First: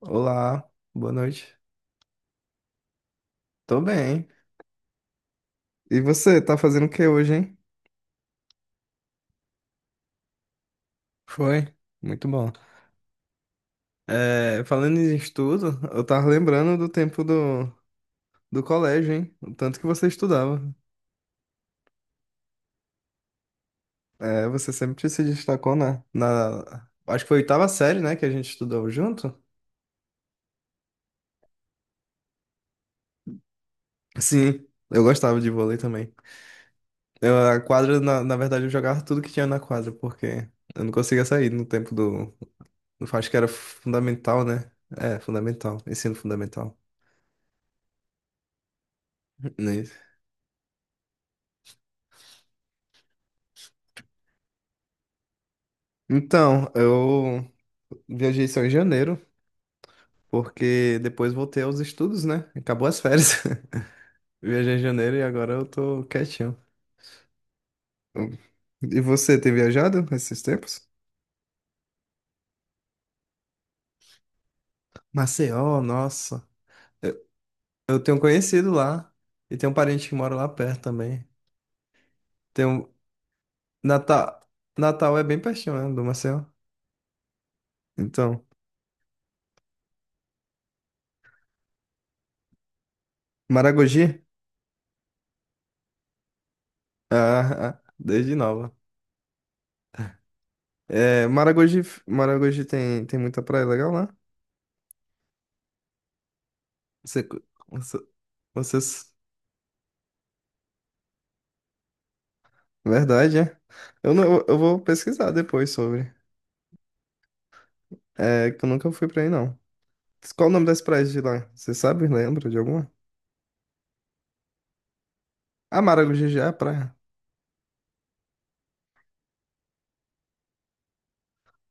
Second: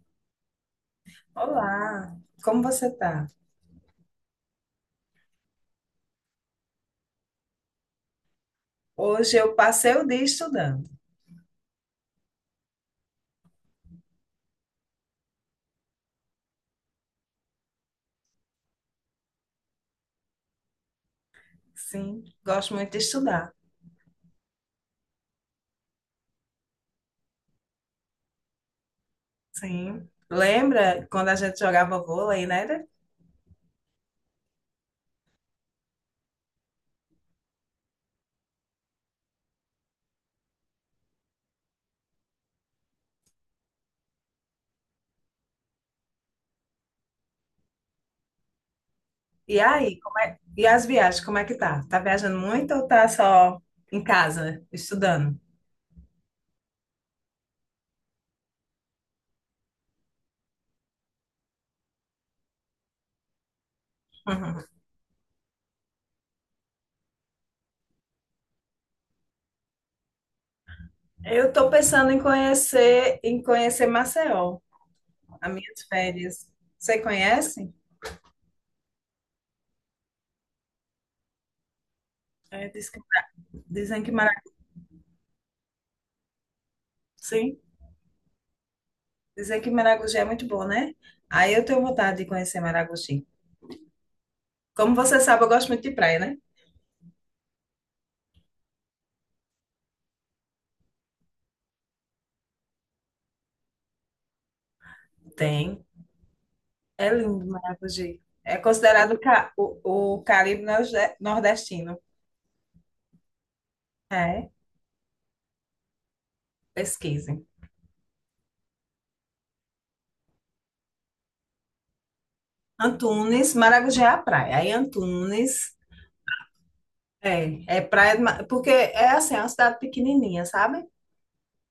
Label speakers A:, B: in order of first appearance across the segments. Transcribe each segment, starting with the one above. A: Olá, boa noite.
B: Olá, como você está?
A: Tô bem. E você, tá fazendo o que hoje, hein?
B: Hoje eu passei o dia estudando.
A: Foi, muito bom. É, falando em estudo, eu tava lembrando do tempo do colégio, hein? O tanto que você estudava.
B: Sim, gosto muito de estudar.
A: É, você sempre se destacou na... Acho que foi a oitava série, né, que a gente estudou junto?
B: Sim. Lembra quando a gente jogava vôlei, né?
A: Sim, eu gostava de vôlei também. Eu, a quadra, na verdade, eu jogava tudo que tinha na quadra, porque eu não conseguia sair no tempo do... Acho que era fundamental, né? É, fundamental, ensino fundamental.
B: E
A: Né.
B: aí, e as viagens, como é que tá? Tá viajando muito ou tá só em casa estudando?
A: Então, eu viajei só em janeiro, porque depois voltei aos estudos, né? Acabou as férias. Viajei em janeiro e agora eu tô quietinho. E você, tem viajado esses tempos?
B: Eu tô pensando em conhecer Maceió, as
A: Maceió,
B: minhas
A: nossa.
B: férias. Você
A: Eu
B: conhece?
A: eu tenho um conhecido lá e tem um parente que mora lá perto também. Tem
B: É,
A: um...
B: diz que- Dizem que
A: Natal...
B: Maragogi,
A: Natal é bem pertinho, né, do Maceió.
B: sim,
A: Então,
B: dizem que Maragogi é muito bom, né? Aí eu tenho vontade de conhecer Maragogi.
A: Maragogi?
B: Como você sabe, eu gosto muito de praia, né?
A: Ah, ah, desde nova. É, Maragogi, Maragogi tem, muita praia legal.
B: Tem. É
A: Você,
B: lindo,
A: você,
B: Maragogi. É
A: vocês-
B: considerado o Caribe nordestino.
A: Verdade, é? Eu não, eu
B: É,
A: eu vou pesquisar depois sobre.
B: pesquisem.
A: É que eu nunca fui pra aí, não. Qual o nome das praias de lá? Você sabe? Lembra de alguma?
B: Antunes, Maragogi é a praia. Aí Antunes
A: Ah, Maragogi é a praia.
B: é, é praia, porque é assim, é uma cidade pequenininha, sabe?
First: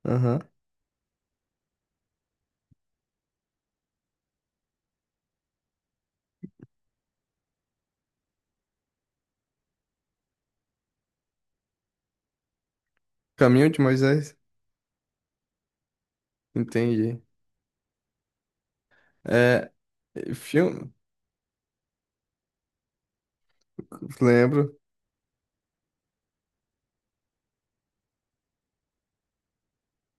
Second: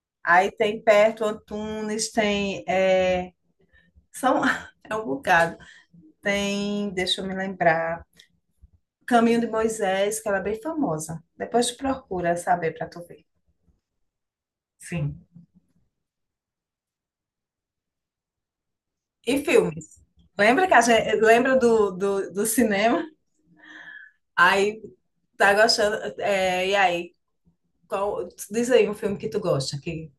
A: Aham.
B: Aí tem perto Antunes, tem, é, são, é um bocado. Tem, deixa eu me lembrar, Caminho de Moisés, que ela é bem famosa. Depois tu procura saber para tu ver.
A: Caminho de Moisés?
B: Sim.
A: Entendi.
B: E
A: É,
B: filmes. Lembra que a
A: filme?
B: gente, lembra do cinema?
A: Lembro.
B: Aí tá gostando. É, e aí, qual, diz aí um filme que tu gosta. Que,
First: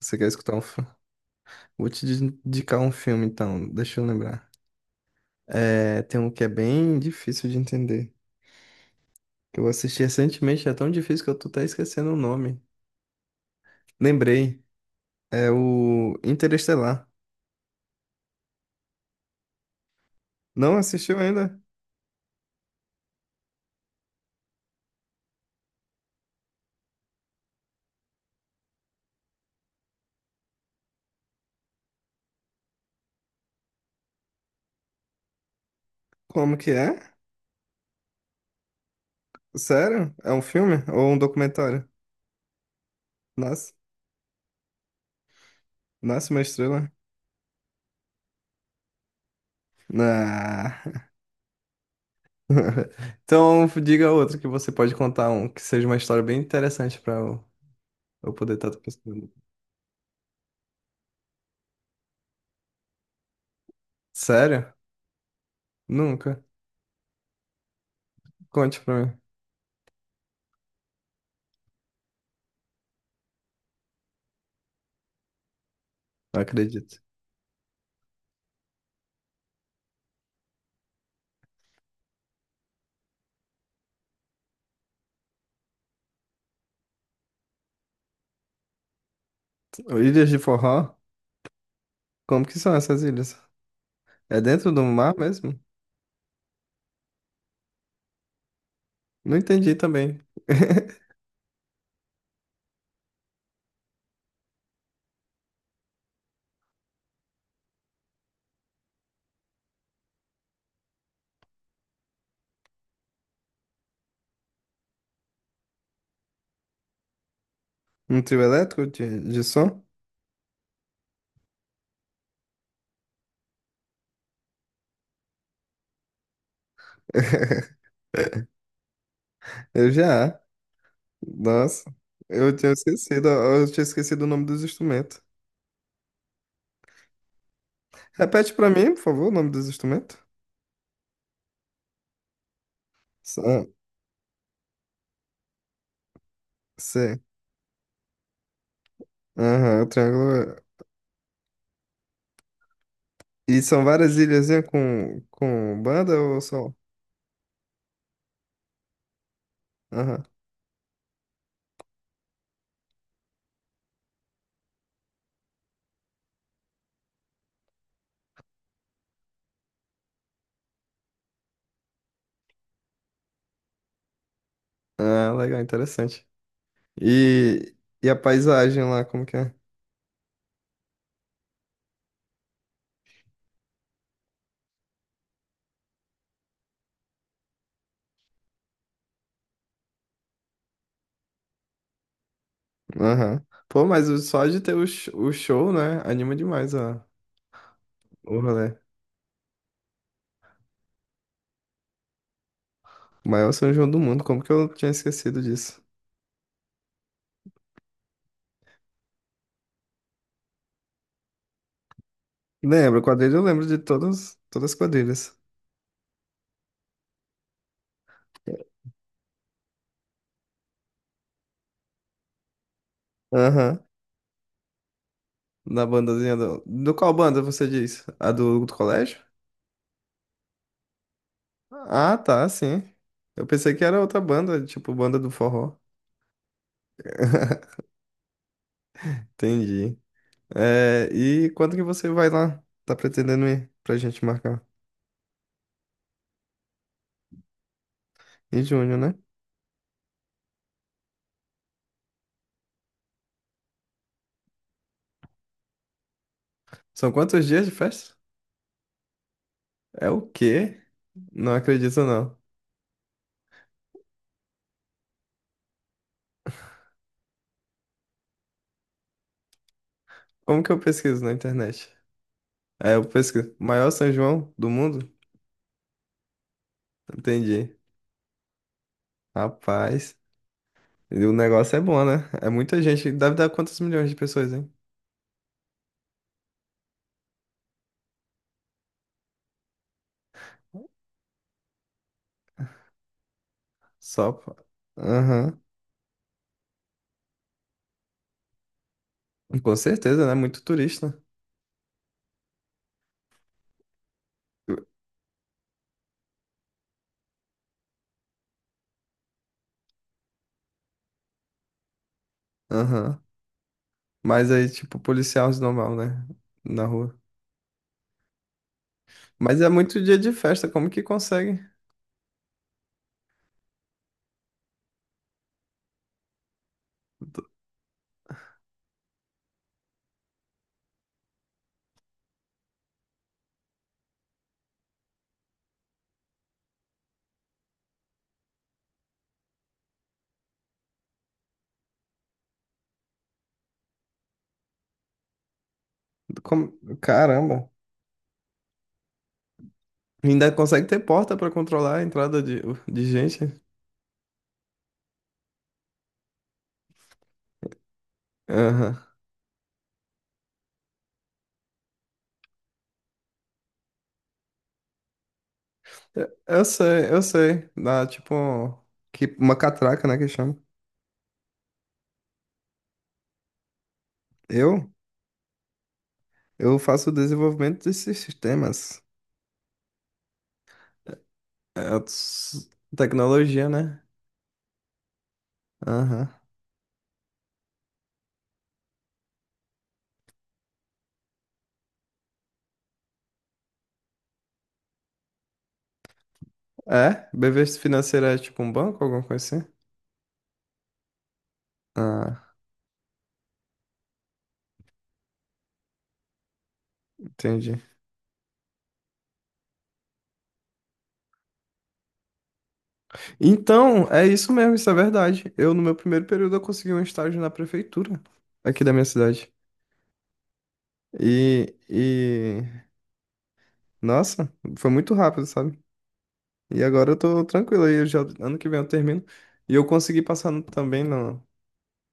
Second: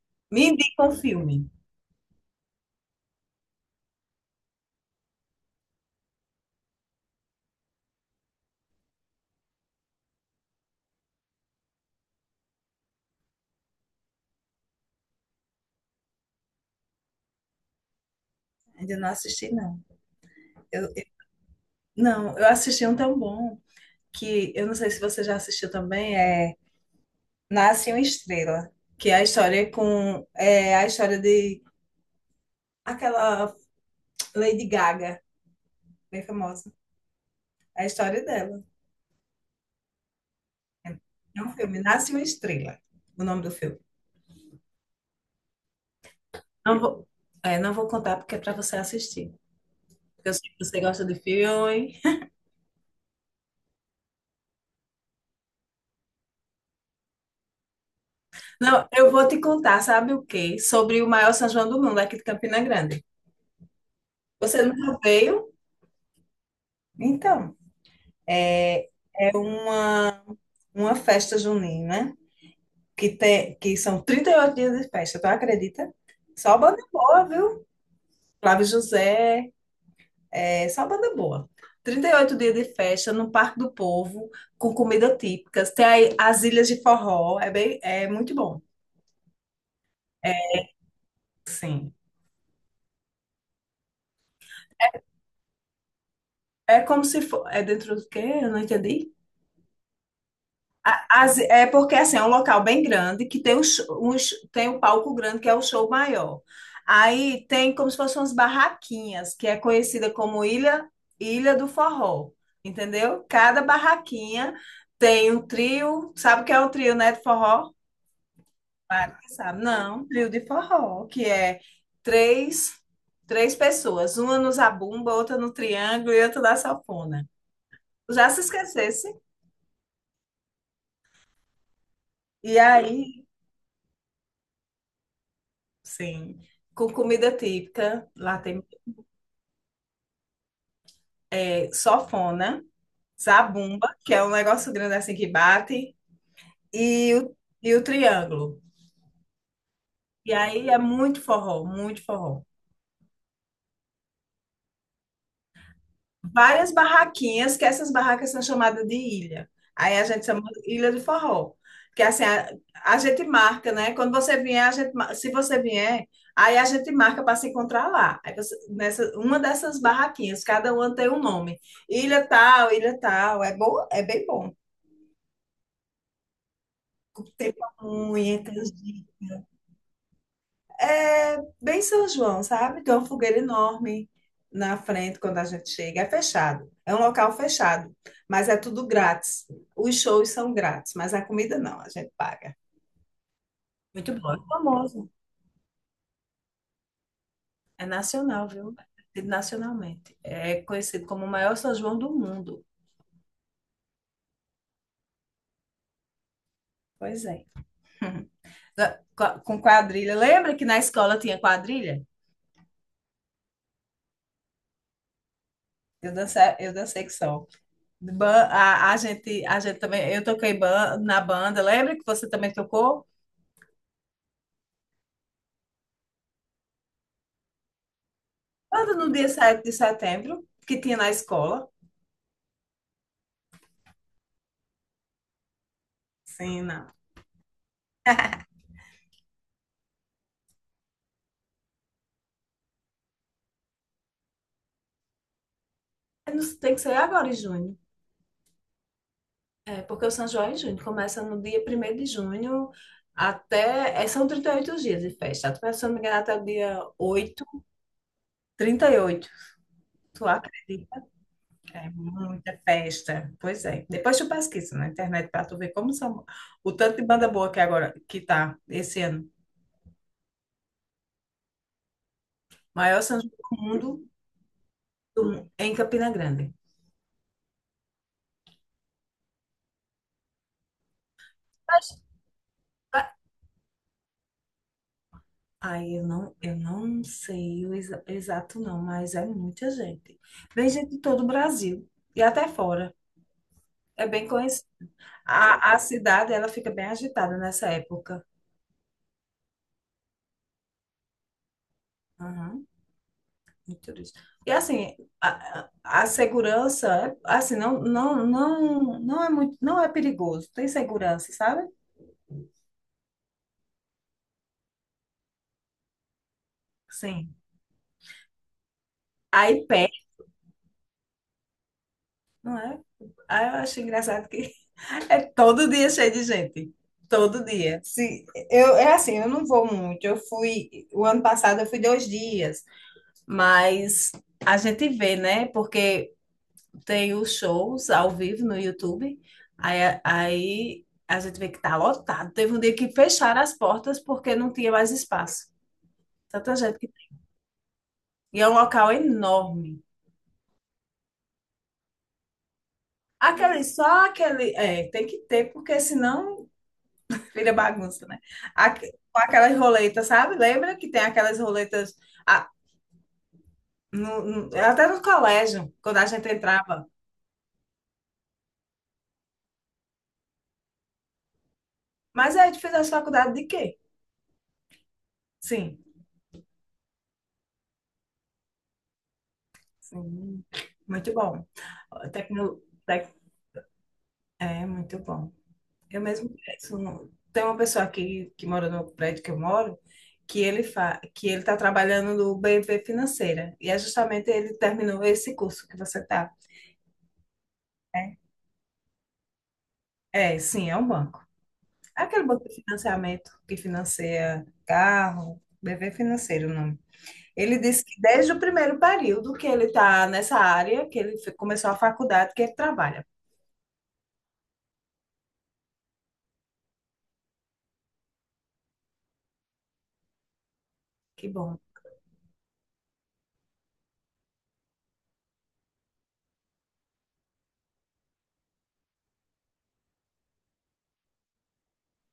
A: Você quer
B: me
A: escutar um
B: indica
A: filme?
B: um filme.
A: Vou te indicar um filme, então. Deixa eu lembrar. É, tem um que é bem difícil de entender. Que eu assisti recentemente, é tão difícil que eu tô até esquecendo o nome. Lembrei. É o Interestelar.
B: Ainda não assisti, não.
A: Não
B: Eu, eu-
A: assistiu ainda?
B: não, eu assisti um tão bom que eu não sei se você já assistiu também, é Nasce uma Estrela, que é a história com é a história de aquela Lady Gaga, bem
A: Como que
B: famosa.
A: é?
B: É a história dela.
A: Sério? É um filme ou um
B: É um filme,
A: documentário?
B: Nasce uma Estrela, o nome do
A: Nasce,
B: filme.
A: nasce uma
B: Não
A: estrela.
B: vou, É, não vou contar porque é para você assistir. Porque eu sei que
A: Ah.
B: você gosta de filme.
A: Então diga outro que você pode contar um que seja uma história bem interessante pra eu poder estar
B: Não, eu vou
A: pensando.
B: te contar, sabe o quê? Sobre o maior São João do mundo, aqui de Campina Grande. Você
A: Sério?
B: nunca veio?
A: Nunca.
B: Então,
A: Conte pra mim.
B: é uma festa junina, né? Que, tem que são 38 dias de festa, tu acredita?
A: Não
B: Só banda
A: acredito.
B: boa, viu? Flávio José, é só banda boa. 38 dias de festa no Parque do Povo, com comida típica. Tem aí as ilhas de forró, é bem, é muito bom.
A: Ilhas de Forró?
B: Sim.
A: Como que são essas ilhas? É dentro do mar mesmo?
B: É como se for. É dentro do quê? Eu não entendi.
A: Não entendi também.
B: É porque assim, é um local bem grande que tem tem um palco grande que é o show maior. Aí tem como se fossem umas barraquinhas, que é conhecida como Ilha do Forró. Entendeu? Cada barraquinha tem um trio. Sabe o que é um trio, né, de forró?
A: Um trio elétrico
B: Claro
A: de,
B: que
A: de
B: sabe.
A: som?
B: Não, um trio de forró, que é três, três pessoas, uma no zabumba, outra no triângulo e outra na sanfona. Já se esquecesse?
A: Eu já. Nossa,
B: E aí,
A: eu tinha esquecido o nome dos instrumentos.
B: sim, com comida típica, lá
A: Repete
B: tem
A: pra mim, por favor, o nome dos instrumentos.
B: é, sofona,
A: São,
B: zabumba, que é um negócio grande assim que bate, e
A: sei.
B: o, e o triângulo.
A: Aham, o
B: E
A: triângulo.
B: aí é muito forró, muito forró.
A: E são várias ilhazinhas com banda ou só?
B: Várias barraquinhas, que essas barracas são chamadas de ilha. Aí a
A: Aham.
B: gente chama ilha de forró. Que é assim, a gente marca, né? Quando você vier, se você vier, aí a gente marca para se encontrar lá. Nessa, uma dessas barraquinhas, cada uma tem um nome. Ilha tal, ilha tal. É bom, é bem bom.
A: Ah, legal, interessante.
B: Tem
A: E, e a
B: pamonha,
A: paisagem
B: tem
A: lá, como que é?
B: é bem São João, sabe? Tem uma fogueira enorme na frente quando a gente chega. É fechado. É um local fechado, mas é tudo grátis. Os shows são grátis, mas a comida não, a gente paga.
A: Aham. Pô, mas
B: Muito bom, é
A: só de ter
B: famoso.
A: o show, né? Anima demais, ó.
B: É
A: O
B: nacional,
A: rolê.
B: viu? É conhecido nacionalmente. É conhecido como o maior São João do mundo.
A: O maior São João do mundo, como que eu tinha esquecido disso?
B: Pois é. Com quadrilha. Lembra que na escola tinha quadrilha?
A: Lembro, quadrilha eu lembro de todas, todas as quadrilhas.
B: Eu dancei que só. A, a gente também, na banda. Lembra que você também tocou?
A: Aham. Na bandazinha do... Do qual banda você diz? A do
B: Nada no
A: colégio?
B: dia 7 de setembro, que tinha na escola.
A: Ah, tá, sim. Eu pensei que era outra banda, tipo banda do forró.
B: Sim, não.
A: Entendi. É, e quando que você vai lá? Tá pretendendo ir pra gente marcar?
B: É, não. Tem que ser agora em junho.
A: Em junho, né?
B: É, porque o São João é em junho. Começa no dia primeiro de junho até, é, são 38 dias de festa. Tu pensa, se eu não me engano, até o dia
A: São
B: 8.
A: quantos dias de festa?
B: 38.
A: É o
B: Tu
A: quê?
B: acredita?
A: Não
B: É
A: acredito, não.
B: muita festa. Pois é. Depois tu pesquisa na internet para tu ver como são. O tanto de banda boa que agora que tá esse ano.
A: Como que eu pesquiso na internet? É,
B: Maior
A: eu
B: São João
A: pesquiso.
B: do
A: Maior
B: mundo
A: São João do mundo?
B: em Campina Grande.
A: Entendi. Rapaz, e o negócio é bom, né? É muita gente. Deve dar quantos milhões de pessoas, hein?
B: Aí eu não sei o exato não, mas é muita gente. Vem gente de todo o Brasil e até fora. É bem
A: Só.
B: conhecido.
A: Aham.
B: A cidade, ela fica bem agitada nessa época.
A: Com certeza, né? Muito turista.
B: Uhum, muito isso. E assim, a segurança, é, assim, não é muito, não é perigoso. Tem segurança, sabe?
A: Aham. Mas aí, tipo, policial normal, né? Na rua.
B: Sim.
A: Mas
B: Aí
A: é
B: pé,
A: muito dia de festa, como que consegue?
B: não é? Aí eu acho engraçado que é todo dia cheio de gente. Todo dia. Se, eu, é assim, eu não vou muito. Eu fui, o ano passado eu fui 2 dias. Mas a gente vê, né? Porque tem os shows ao vivo no YouTube. Aí a gente vê que tá lotado. Teve um dia que fecharam as portas porque não tinha mais espaço. Tanta gente.
A: Caramba.
B: E é um local enorme.
A: Ainda consegue ter porta pra controlar a entrada de gente?
B: Aquele, só aquele. É, tem que ter, porque senão vira bagunça, né?
A: Aham.
B: Com aquelas roletas, sabe? Lembra que tem aquelas roletas, ah, no- até no colégio, quando a gente
A: Eu
B: entrava.
A: sei, eu sei. Dá tipo que, uma catraca, né, que chama.
B: Mas aí tu fez a faculdade de quê?
A: Eu,
B: Sim,
A: eu faço o desenvolvimento desses sistemas.
B: sim. Muito bom.
A: É,
B: Tecno, tec-
A: tecnologia, né?
B: É, muito bom. Eu
A: Aham.
B: mesmo penso, tem uma pessoa aqui que mora no prédio que eu moro, que ele está trabalhando no BV Financeira. E é justamente ele terminou esse curso que você está.
A: É? BV
B: É,
A: financeira é tipo um banco, alguma coisa assim?
B: é, sim, é um banco. É aquele banco
A: Ah,
B: de financiamento que financia carro, BV Financeiro, o nome. Ele
A: entendi.
B: disse que desde o primeiro período que ele está nessa área, começou a faculdade, que ele trabalha.
A: Então, é isso mesmo, isso é verdade. Eu, no meu primeiro período, eu consegui um estágio na prefeitura aqui da minha cidade.
B: Que bom.
A: E, e... Nossa, foi muito rápido, sabe? E agora eu tô tranquilo aí, eu já, ano que vem eu termino. E eu consegui passar também na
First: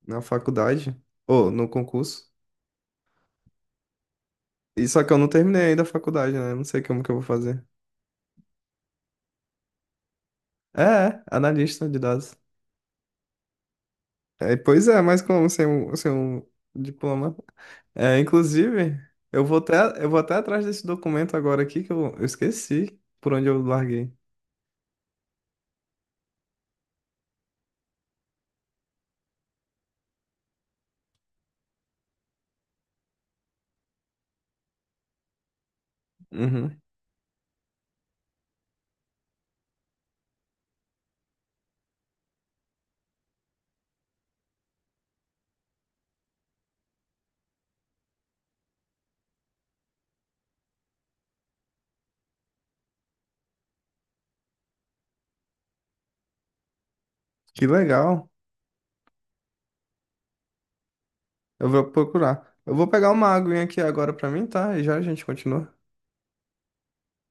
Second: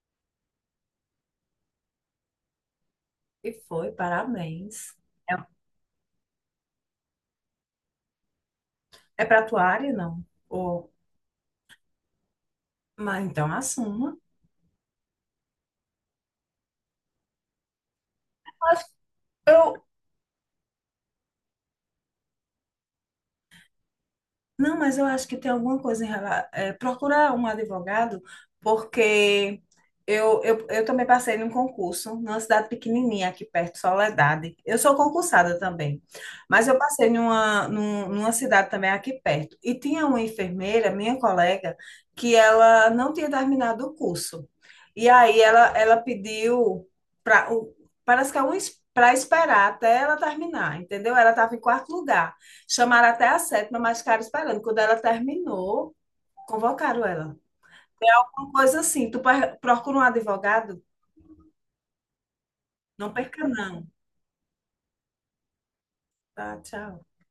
A: na faculdade, ou no concurso.
B: E foi,
A: E
B: parabéns.
A: só que eu não
B: É,
A: terminei ainda a faculdade, né? Eu não sei como que eu vou fazer.
B: é para tua área, não?
A: É,
B: Ou,
A: é, analista de dados.
B: mas então assuma.
A: É, pois é, mas como ser um diploma? É,
B: Mas
A: inclusive, eu vou
B: eu,
A: até, eu vou até atrás desse documento agora aqui que eu esqueci por onde eu larguei.
B: não, mas eu acho que tem alguma coisa em relação. Procurar um advogado, porque eu também passei num concurso numa cidade pequenininha aqui perto, Soledade. Eu sou concursada também, mas eu
A: Uhum.
B: passei numa cidade também aqui perto. E tinha uma enfermeira, minha colega, que ela não tinha terminado o curso. E aí ela pediu para, parece que é um, para esperar até ela terminar, entendeu? Ela estava em quarto lugar. Chamaram até a sétima, mas ficaram esperando. Quando ela terminou, convocaram ela.
A: Que legal.
B: Uma coisa assim, procura um advogado?
A: Eu vou procurar. Eu vou pegar
B: Não
A: uma
B: perca,
A: aguinha aqui
B: não.
A: agora pra mim, tá? E já a gente continua.
B: Tá, tchau.